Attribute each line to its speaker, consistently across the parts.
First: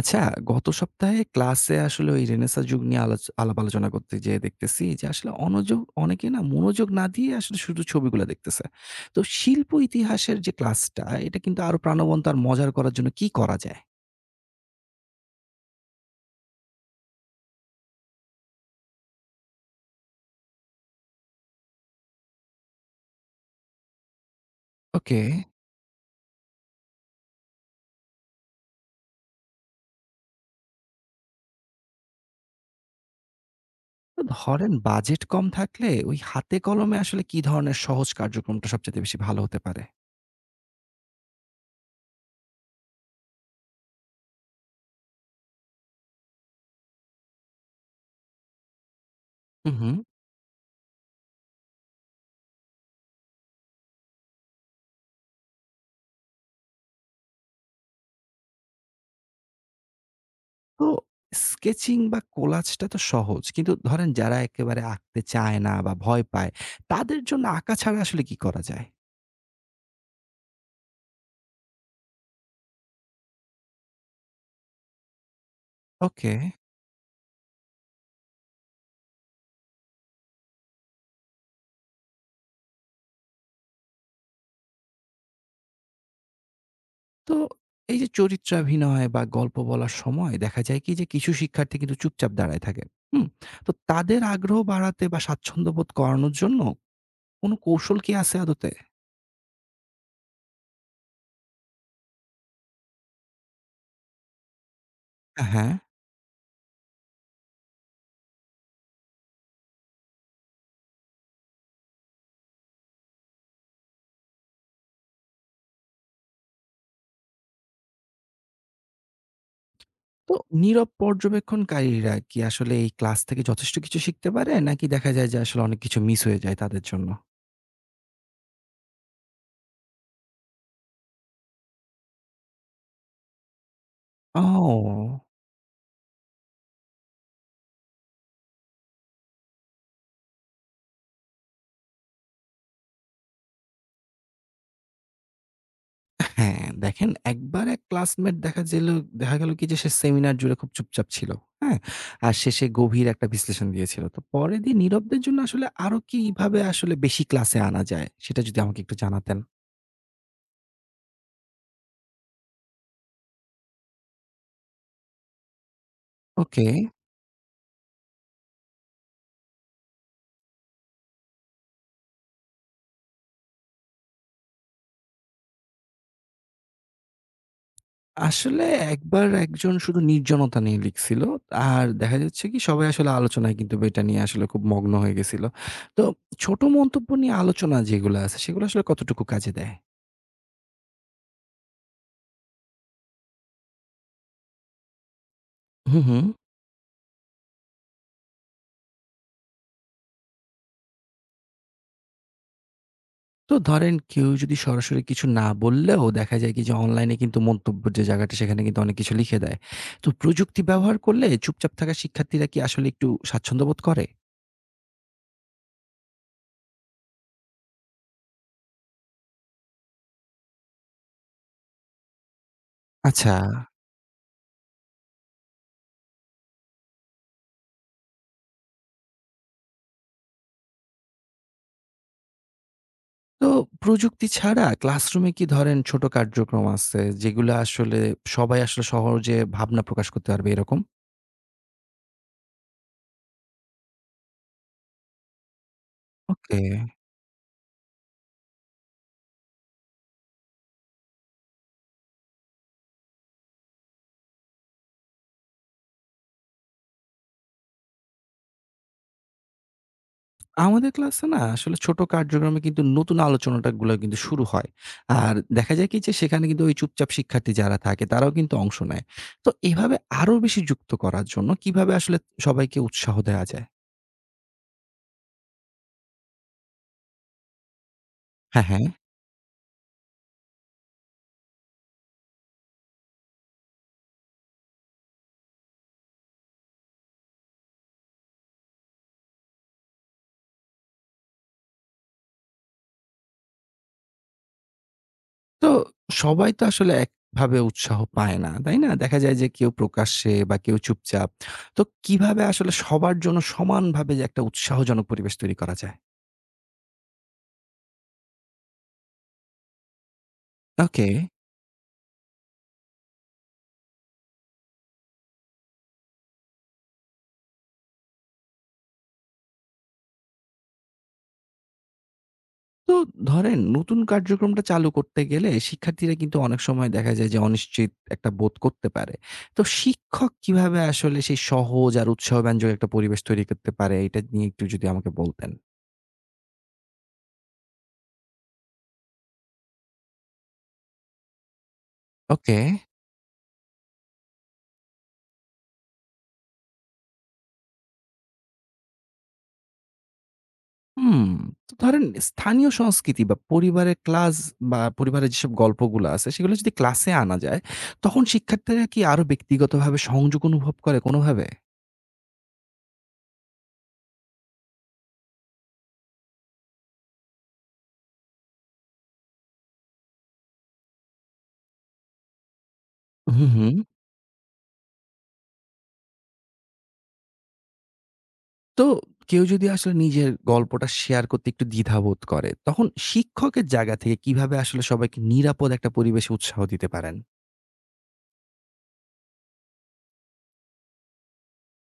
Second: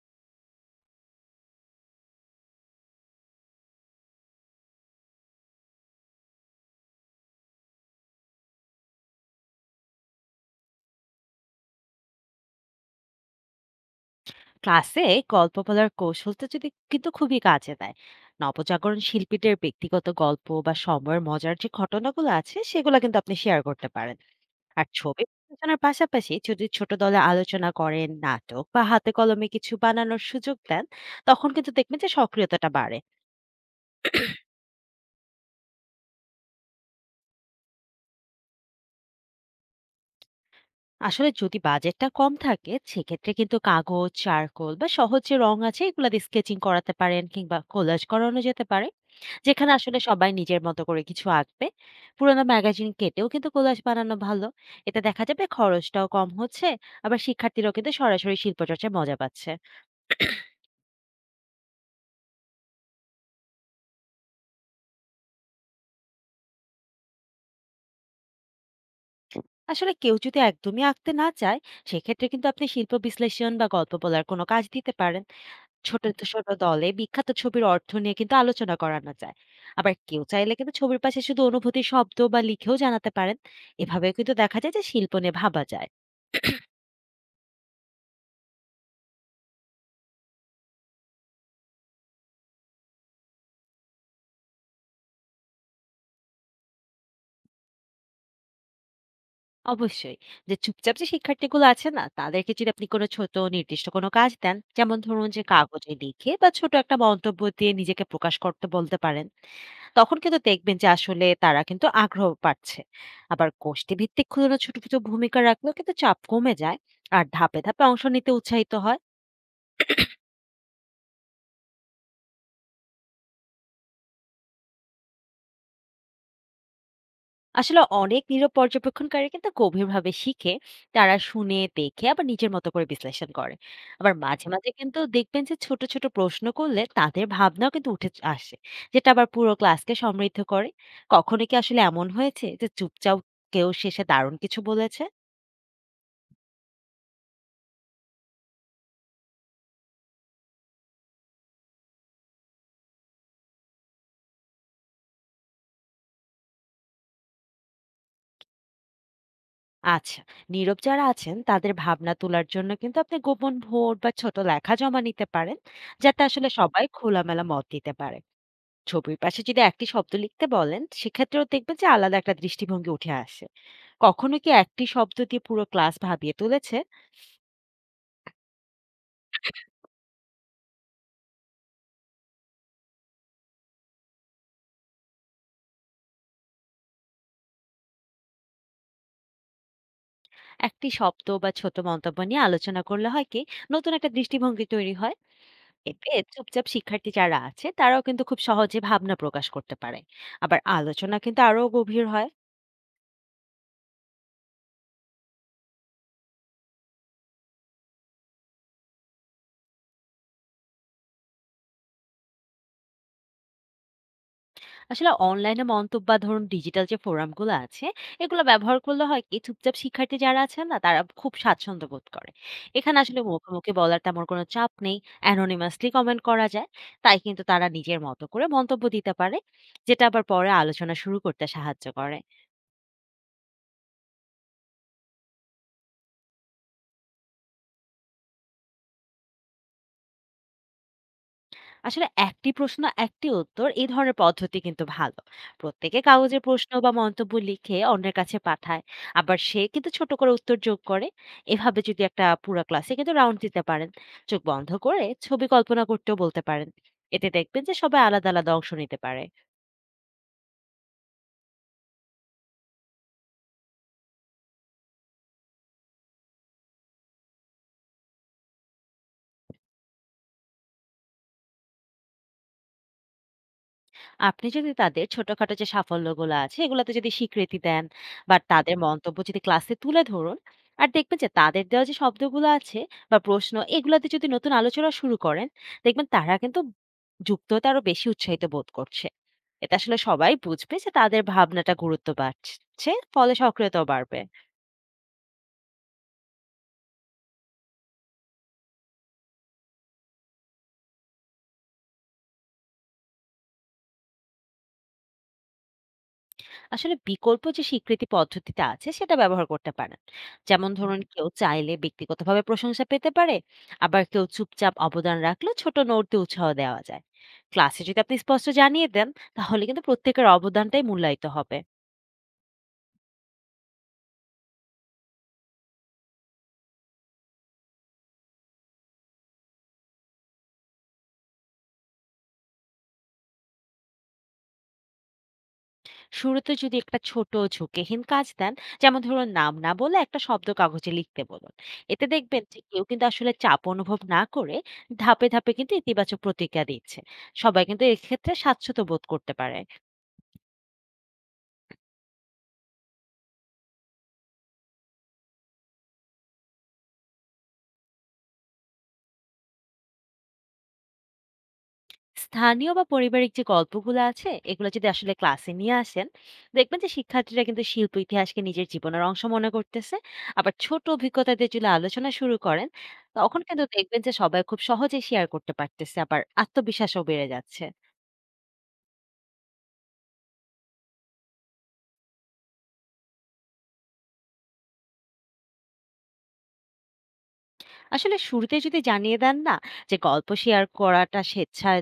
Speaker 1: আচ্ছা, গত সপ্তাহে ক্লাসে আসলে ওই রেনেসাঁ যুগ নিয়ে আলাচ আলাপ আলোচনা করতে যেয়ে দেখতেছি যে আসলে অনেকে মনোযোগ না দিয়ে আসলে শুধু ছবিগুলা দেখতেছে। তো শিল্প ইতিহাসের যে ক্লাসটা এটা কিন্তু আরো প্রাণবন্ত আর মজার করার জন্য কি করা যায়?
Speaker 2: ক্লাসে গল্প বলার কৌশলটা যদি কিন্তু খুবই কাজে দেয়। নবজাগরণ শিল্পীদের ব্যক্তিগত গল্প বা সময়ের মজার যে ঘটনাগুলো আছে, সেগুলো কিন্তু আপনি শেয়ার করতে পারেন। আর
Speaker 1: ওকে।
Speaker 2: ছবি আলোচনার পাশাপাশি যদি ছোট দলে আলোচনা করেন, নাটক বা হাতে কলমে কিছু বানানোর সুযোগ দেন, তখন কিন্তু দেখবেন যে সক্রিয়তাটা বাড়ে।
Speaker 1: তো ধরেন বাজেট কম থাকলে ওই হাতে কলমে আসলে কি ধরনের সহজ কার্যক্রমটা সবচাইতে বেশি ভালো হতে পারে?
Speaker 2: আসলে যদি বাজেটটা কম থাকে, সেক্ষেত্রে কিন্তু কাগজ, চারকোল বা সহজ যে রং আছে, এগুলো দিয়ে স্কেচিং করাতে পারেন, কিংবা কোলাজ করানো যেতে পারে, যেখানে
Speaker 1: হুম, হুম।
Speaker 2: আসলে সবাই নিজের মতো করে কিছু আঁকবে। পুরোনো ম্যাগাজিন কেটেও কিন্তু কোলাজ বানানো ভালো। এতে দেখা যাবে খরচটাও কম হচ্ছে, আবার শিক্ষার্থীরাও কিন্তু সরাসরি শিল্পচর্চায় মজা পাচ্ছে।
Speaker 1: তো স্কেচিং বা কোলাজটা তো সহজ। কিন্তু ধরেন যারা একেবারে আঁকতে চায় না বা ভয় পায় তাদের জন্য আঁকা ছাড়া আসলে কি করা যায়?
Speaker 2: আসলে কেউ যদি একদমই আঁকতে না চায়, সেক্ষেত্রে কিন্তু আপনি শিল্প বিশ্লেষণ বা গল্প বলার কোনো কাজ দিতে পারেন। ছোট,
Speaker 1: ওকে।
Speaker 2: ছোট দলে বিখ্যাত ছবির অর্থ নিয়ে কিন্তু আলোচনা করানো যায়। আবার কেউ চাইলে কিন্তু ছবির পাশে শুধু অনুভূতির শব্দ বা লিখেও জানাতে পারেন। এভাবেও কিন্তু দেখা যায় যে শিল্প নিয়ে ভাবা যায়।
Speaker 1: তো এই যে চরিত্রাভিনয় বা গল্প বলার সময় দেখা যায় কি যে কিছু শিক্ষার্থী কিন্তু চুপচাপ দাঁড়ায় থাকে। হুম? তো তাদের আগ্রহ বাড়াতে বা স্বাচ্ছন্দ্য বোধ করানোর জন্য কোনো কৌশল কি আছে আদতে?
Speaker 2: অবশ্যই, যে চুপচাপ যে শিক্ষার্থীগুলো আছে না, তাদেরকে যদি আপনি কোনো ছোট নির্দিষ্ট কোনো কাজ দেন, যেমন ধরুন যে
Speaker 1: আ হ্যাঁ।
Speaker 2: কাগজে লিখে বা ছোট একটা মন্তব্য দিয়ে নিজেকে প্রকাশ করতে বলতে পারেন, তখন কিন্তু দেখবেন যে আসলে তারা কিন্তু আগ্রহ পাচ্ছে। আবার গোষ্ঠী ভিত্তিক কোনো ছোট ছোট ভূমিকা রাখলেও কিন্তু চাপ কমে যায়, আর ধাপে ধাপে অংশ নিতে উৎসাহিত হয়।
Speaker 1: তো নীরব পর্যবেক্ষণকারীরা কি আসলে এই ক্লাস থেকে যথেষ্ট কিছু শিখতে পারে? নাকি দেখা যায় যে আসলে অনেক কিছু মিস হয়ে যায় তাদের জন্য?
Speaker 2: আসলে অনেক নীরব পর্যবেক্ষণকারী কিন্তু গভীরভাবে শিখে। তারা শুনে, দেখে, আবার নিজের মতো করে বিশ্লেষণ করে। আবার মাঝে মাঝে কিন্তু
Speaker 1: ও!
Speaker 2: দেখবেন যে ছোট ছোট প্রশ্ন করলে তাদের ভাবনাও কিন্তু উঠে আসে, যেটা আবার পুরো ক্লাসকে সমৃদ্ধ করে। কখনো কি আসলে এমন হয়েছে যে চুপচাপ কেউ শেষে দারুণ কিছু বলেছে?
Speaker 1: হ্যাঁ, দেখেন একবার এক ক্লাসমেট দেখা গেল কি যে সে সেমিনার জুড়ে খুব চুপচাপ ছিল। হ্যাঁ? আর শেষে গভীর একটা বিশ্লেষণ দিয়েছিল। তো পরের দিন নীরবদের জন্য আসলে আরো কিভাবে আসলে বেশি ক্লাসে আনা যায় সেটা যদি আমাকে একটু জানাতেন।
Speaker 2: আচ্ছা, নীরব যারা আছেন তাদের ভাবনা তোলার জন্য কিন্তু আপনি গোপন ভোট বা ছোট লেখা জমা নিতে পারেন, যাতে আসলে
Speaker 1: ওকে।
Speaker 2: সবাই খোলামেলা মত দিতে পারে। ছবির পাশে যদি একটি শব্দ লিখতে বলেন, সেক্ষেত্রেও দেখবেন যে আলাদা একটা দৃষ্টিভঙ্গি উঠে আসে। কখনো কি একটি শব্দ দিয়ে পুরো ক্লাস ভাবিয়ে তুলেছে?
Speaker 1: আসলে একবার একজন শুধু নির্জনতা নিয়ে লিখছিল। আর দেখা যাচ্ছে কি সবাই আসলে আলোচনায় কিন্তু এটা নিয়ে আসলে খুব মগ্ন হয়ে গেছিল। তো ছোট মন্তব্য নিয়ে আলোচনা যেগুলো আছে সেগুলো আসলে কতটুকু কাজে দেয়?
Speaker 2: একটি শব্দ বা ছোট মন্তব্য নিয়ে আলোচনা করলে হয় কি, নতুন একটা দৃষ্টিভঙ্গি তৈরি হয়।
Speaker 1: হু,
Speaker 2: এতে
Speaker 1: হু।
Speaker 2: চুপচাপ শিক্ষার্থী যারা আছে, তারাও কিন্তু খুব সহজে ভাবনা প্রকাশ করতে পারে। আবার আলোচনা কিন্তু আরো গভীর হয়।
Speaker 1: তো ধরেন কেউ যদি সরাসরি কিছু না বললেও দেখা যায় কি যে অনলাইনে কিন্তু মন্তব্যের যে জায়গাটা সেখানে কিন্তু অনেক কিছু লিখে দেয়। তো প্রযুক্তি ব্যবহার করলে চুপচাপ থাকা শিক্ষার্থীরা কি আসলে একটু স্বাচ্ছন্দ্য বোধ করে?
Speaker 2: আসলে অনলাইনে মন্তব্য বা ধরুন ডিজিটাল যে ফোরামগুলো আছে, এগুলো ব্যবহার করলে হয় কি, চুপচাপ শিক্ষার্থী যারা আছেন না, তারা খুব স্বাচ্ছন্দ্য বোধ করে। এখানে আসলে
Speaker 1: আচ্ছা,
Speaker 2: মুখোমুখি বলার তেমন কোনো চাপ নেই। অ্যানোনিমাসলি কমেন্ট করা যায়, তাই কিন্তু তারা নিজের মতো করে মন্তব্য দিতে পারে, যেটা আবার পরে আলোচনা শুরু করতে সাহায্য করে।
Speaker 1: তো প্রযুক্তি ছাড়া ক্লাসরুমে কি ধরেন ছোট কার্যক্রম আছে যেগুলো আসলে সবাই আসলে সহজে ভাবনা প্রকাশ করতে পারবে এরকম?
Speaker 2: আসলে একটি প্রশ্ন একটি উত্তর, এই ধরনের পদ্ধতি কিন্তু ভালো। প্রত্যেকে কাগজে
Speaker 1: ওকে।
Speaker 2: প্রশ্ন বা মন্তব্য লিখে অন্যের কাছে পাঠায়, আবার সে কিন্তু ছোট করে উত্তর যোগ করে। এভাবে যদি একটা পুরো ক্লাসে কিন্তু রাউন্ড দিতে পারেন, চোখ বন্ধ করে ছবি কল্পনা করতেও বলতে পারেন। এতে দেখবেন যে সবাই আলাদা আলাদা অংশ নিতে পারে।
Speaker 1: আমাদের ক্লাসে না আসলে ছোট কার্যক্রমে কিন্তু নতুন আলোচনাটা গুলো কিন্তু শুরু হয়। আর দেখা যায় কি যে সেখানে কিন্তু ওই চুপচাপ শিক্ষার্থী যারা থাকে তারাও কিন্তু অংশ নেয়। তো এভাবে আরো বেশি যুক্ত করার জন্য কিভাবে আসলে সবাইকে উৎসাহ দেওয়া যায়?
Speaker 2: আপনি যদি তাদের ছোটখাটো যে সাফল্যগুলো আছে এগুলোতে যদি স্বীকৃতি দেন, বা
Speaker 1: হ্যাঁ,
Speaker 2: তাদের
Speaker 1: হ্যাঁ।
Speaker 2: মন্তব্য যদি ক্লাসে তুলে ধরুন, আর দেখবেন যে তাদের দেওয়া যে শব্দগুলো আছে বা প্রশ্ন, এগুলাতে যদি নতুন আলোচনা শুরু করেন, দেখবেন তারা কিন্তু যুক্ত হতে আরো বেশি উৎসাহিত বোধ করছে। এটা আসলে সবাই বুঝবে যে তাদের ভাবনাটা গুরুত্ব পাচ্ছে, ফলে সক্রিয়তাও বাড়বে।
Speaker 1: তো সবাই তো আসলে একভাবে উৎসাহ পায় না, তাই না? দেখা যায় যে কেউ প্রকাশ্যে বা কেউ চুপচাপ। তো কিভাবে আসলে সবার জন্য সমানভাবে যে একটা উৎসাহজনক পরিবেশ তৈরি করা যায়?
Speaker 2: আসলে বিকল্প যে স্বীকৃতি পদ্ধতিটা আছে সেটা ব্যবহার করতে পারেন। যেমন ধরুন
Speaker 1: ওকে।
Speaker 2: কেউ চাইলে ব্যক্তিগতভাবে প্রশংসা পেতে পারে। আবার কেউ চুপচাপ অবদান রাখলেও ছোট নোট দিয়ে উৎসাহ দেওয়া যায়। ক্লাসে যদি আপনি স্পষ্ট জানিয়ে দেন, তাহলে কিন্তু প্রত্যেকের অবদানটাই মূল্যায়িত হবে।
Speaker 1: তো ধরেন নতুন কার্যক্রমটা চালু করতে গেলে শিক্ষার্থীরা কিন্তু অনেক সময় দেখা যায় যে অনিশ্চিত একটা বোধ করতে পারে। তো শিক্ষক কিভাবে আসলে সেই সহজ আর উৎসাহব্যঞ্জক একটা পরিবেশ তৈরি করতে পারে এটা নিয়ে একটু যদি আমাকে বলতেন।
Speaker 2: শুরুতে যদি একটা ছোট ঝুঁকিহীন কাজ দেন, যেমন ধরুন নাম না বলে একটা শব্দ কাগজে লিখতে বলুন। এতে দেখবেন
Speaker 1: ওকে।
Speaker 2: যে কেউ কিন্তু আসলে চাপ অনুভব না করে ধাপে ধাপে কিন্তু ইতিবাচক প্রতিক্রিয়া দিচ্ছে। সবাই কিন্তু এক্ষেত্রে স্বাচ্ছন্দ্য বোধ করতে পারে।
Speaker 1: হুম, তো ধরেন স্থানীয় সংস্কৃতি বা পরিবারের ক্লাস বা পরিবারের যেসব গল্পগুলো আছে সেগুলো যদি ক্লাসে আনা যায় তখন শিক্ষার্থীরা কি আরো ব্যক্তিগতভাবে সংযোগ অনুভব করে কোনোভাবে?
Speaker 2: স্থানীয় বা পারিবারিক যে গল্পগুলো আছে এগুলো যদি আসলে ক্লাসে নিয়ে আসেন, দেখবেন যে শিক্ষার্থীরা কিন্তু শিল্প ইতিহাসকে নিজের জীবনের অংশ মনে করতেছে। আবার ছোট অভিজ্ঞতা দিয়ে যদি আলোচনা শুরু করেন, তখন
Speaker 1: হুম,
Speaker 2: কিন্তু
Speaker 1: হুম।
Speaker 2: দেখবেন যে সবাই খুব সহজে শেয়ার করতে পারতেছে, আবার আত্মবিশ্বাসও বেড়ে যাচ্ছে।
Speaker 1: তো কেউ যদি আসলে নিজের গল্পটা শেয়ার করতে একটু দ্বিধাবোধ করে, তখন শিক্ষকের জায়গা থেকে কিভাবে আসলে সবাইকে নিরাপদ একটা পরিবেশে উৎসাহ দিতে পারেন?
Speaker 2: আসলে শুরুতে যদি জানিয়ে দেন না, যে গল্প শেয়ার করাটা স্বেচ্ছায়,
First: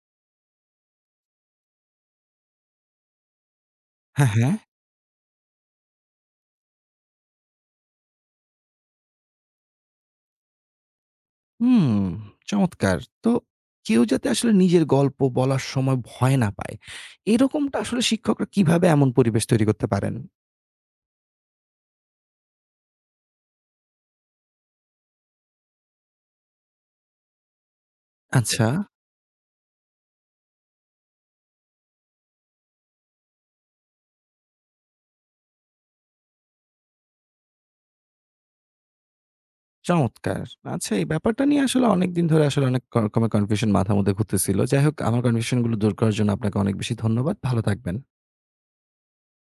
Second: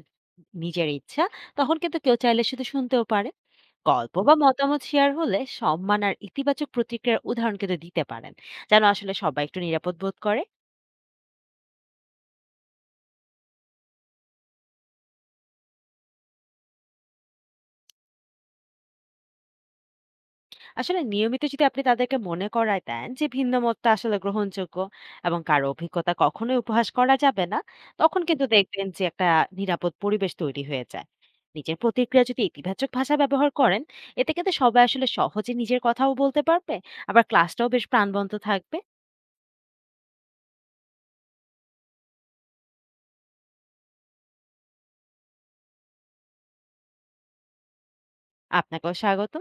Speaker 2: নিজের ইচ্ছা, তখন কিন্তু কেউ চাইলে শুধু শুনতেও পারে। গল্প
Speaker 1: হ্যাঁ,
Speaker 2: বা
Speaker 1: হ্যাঁ।
Speaker 2: মতামত শেয়ার হলে সম্মান আর ইতিবাচক প্রতিক্রিয়ার উদাহরণ কিন্তু দিতে পারেন, যেন আসলে সবাই একটু নিরাপদ বোধ করে।
Speaker 1: হুম, চমৎকার। তো কেউ যাতে আসলে নিজের গল্প বলার সময় ভয় না পায়, এরকমটা আসলে শিক্ষকরা কিভাবে এমন পরিবেশ তৈরি করতে পারেন?
Speaker 2: আসলে নিয়মিত যদি আপনি তাদেরকে মনে করায় দেন যে ভিন্ন মতটা আসলে গ্রহণযোগ্য, এবং কারো অভিজ্ঞতা কখনোই উপহাস করা যাবে না, তখন কিন্তু
Speaker 1: আচ্ছা।
Speaker 2: দেখবেন যে একটা নিরাপদ পরিবেশ তৈরি হয়ে যায়। নিজের প্রতিক্রিয়া যদি ইতিবাচক ভাষা ব্যবহার করেন, এতে কিন্তু সবাই আসলে সহজে নিজের কথাও বলতে পারবে, আবার ক্লাসটাও বেশ প্রাণবন্ত থাকবে।
Speaker 1: চমৎকার! আচ্ছা এই ব্যাপারটা নিয়ে আসলে অনেকদিন ধরে আসলে অনেক ক রকমের কনফিউশন মাথার মধ্যে ঘুরতেছিল। যাই হোক আমার কনফিউশন গুলো দূর করার জন্য আপনাকে অনেক বেশি ধন্যবাদ। ভালো থাকবেন।
Speaker 2: আপনাকেও স্বাগত।